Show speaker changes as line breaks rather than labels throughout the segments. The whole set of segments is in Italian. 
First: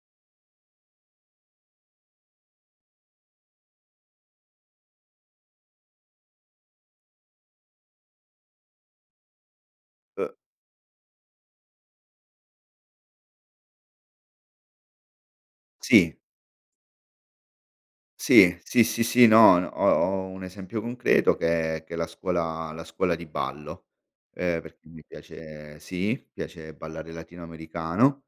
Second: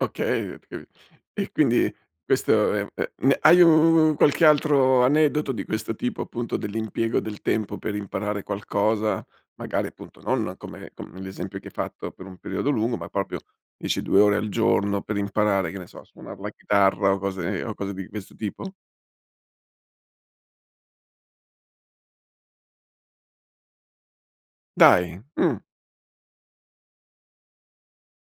Okay [unintelligible] e quindi questo è è hai un qualche altro aneddoto di questo tipo appunto dell'impiego del tempo per imparare qualcosa, magari appunto non come come l'esempio che hai fatto per un periodo lungo, ma proprio dici 2 ore al giorno per imparare che ne so a
Sì.
suonar la chitarra o cose o cose di questo
Sì.
tipo?
Sì, sì, sì, no ho ho un esempio concreto che è che è la scuola la scuola di ballo, ehm, perché mi
Dai, mh.
piace sì, piace ballare latino americano,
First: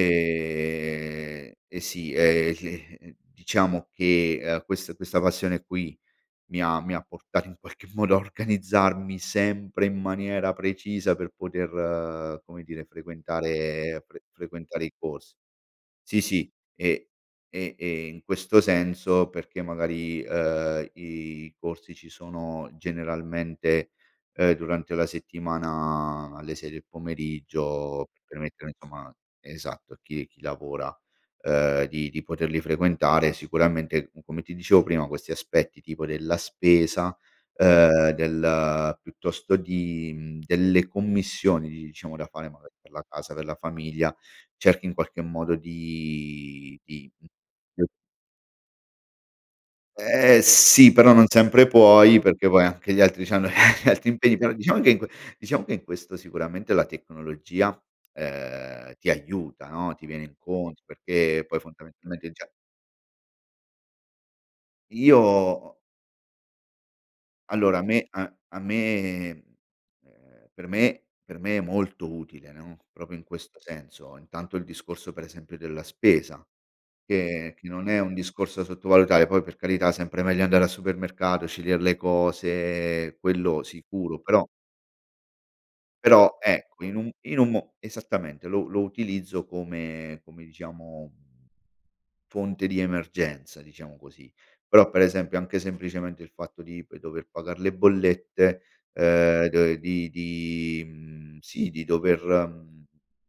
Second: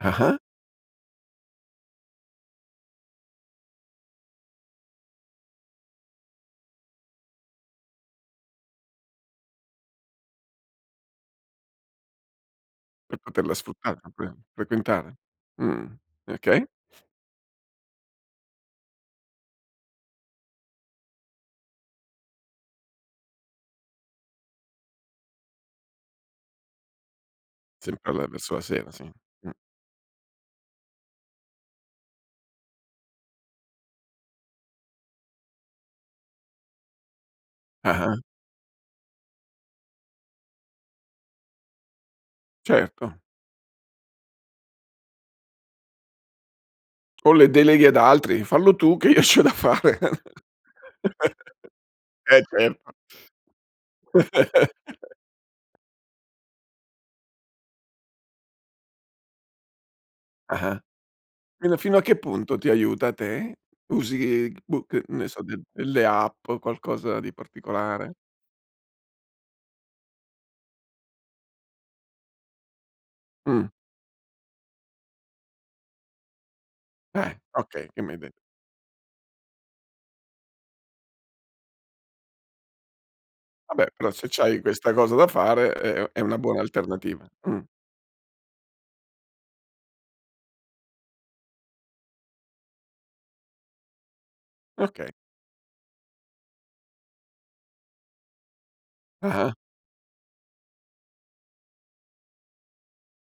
Ah-ah.
e sì, ehm diciamo che, ehm, questa questa passione qui mi ha mi ha portato in qualche modo a organizzarmi sempre in maniera precisa per poter come dire
Per poterla sfruttare
frequentare fre
[unintelligible]
frequentare i
frequentare.
corsi.
Mh,
Sì, sì,
okay.
e e e in questo senso perché magari, ehm, i corsi ci sono generalmente, uhm, durante la settimana alle 6 del pomeriggio,
Sempre
per
alla verso la
permettere
sera, sì,
insomma
mh.
esatto a chi chi lavora, uhm di di poterli frequentare sicuramente come ti dicevo prima questi aspetti tipo della spesa, ehm
Ah-ah.
del piuttosto di mhmm, delle commissioni diciamo da fare magari per la
Certo.
casa, per la famiglia, cerchi in qualche modo di di
Con le deleghe
[unintelligible]
ad altri: "Fallo tu che i c'ho da fare".
Eh sì, però non sempre puoi,
Eh
perché poi anche
certo.
gli altri c'hanno gli altri impegni, però diciamo che in que diciamo che in questo sicuramente la tecnologia ehm ti aiuta, no, ti viene
Ah-ah.
incontro, perché poi
Fin fino a che
fondamentalmente già
punto ti aiuta te? Usi, boh, che ne so de
Io
delle app, o qualcosa di
Allora a me
particolare?
an a me ehm, per me per me è molto utile no, proprio in questo
Mh.
senso intanto il discorso per esempio della spesa
Eh,
che che non
okay,
è
che
un
m'hai de
discorso da sottovalutare, poi per carità sempre meglio andare al supermercato, scegliere le cose, quello
Vabbè, però
sicuro,
se
però
c'hai questa cosa da fare è è è
però
una buona
ecco in un
alternativa,
in un
mh.
mo esattamente lo lo utilizzo come come diciamo fonte di emergenza, diciamo così. Però per
Okay.
esempio anche semplicemente il fatto di poi dover pagar le bollette ehm
Ah-ah.
d di di mhmm, sì di dover, mhmm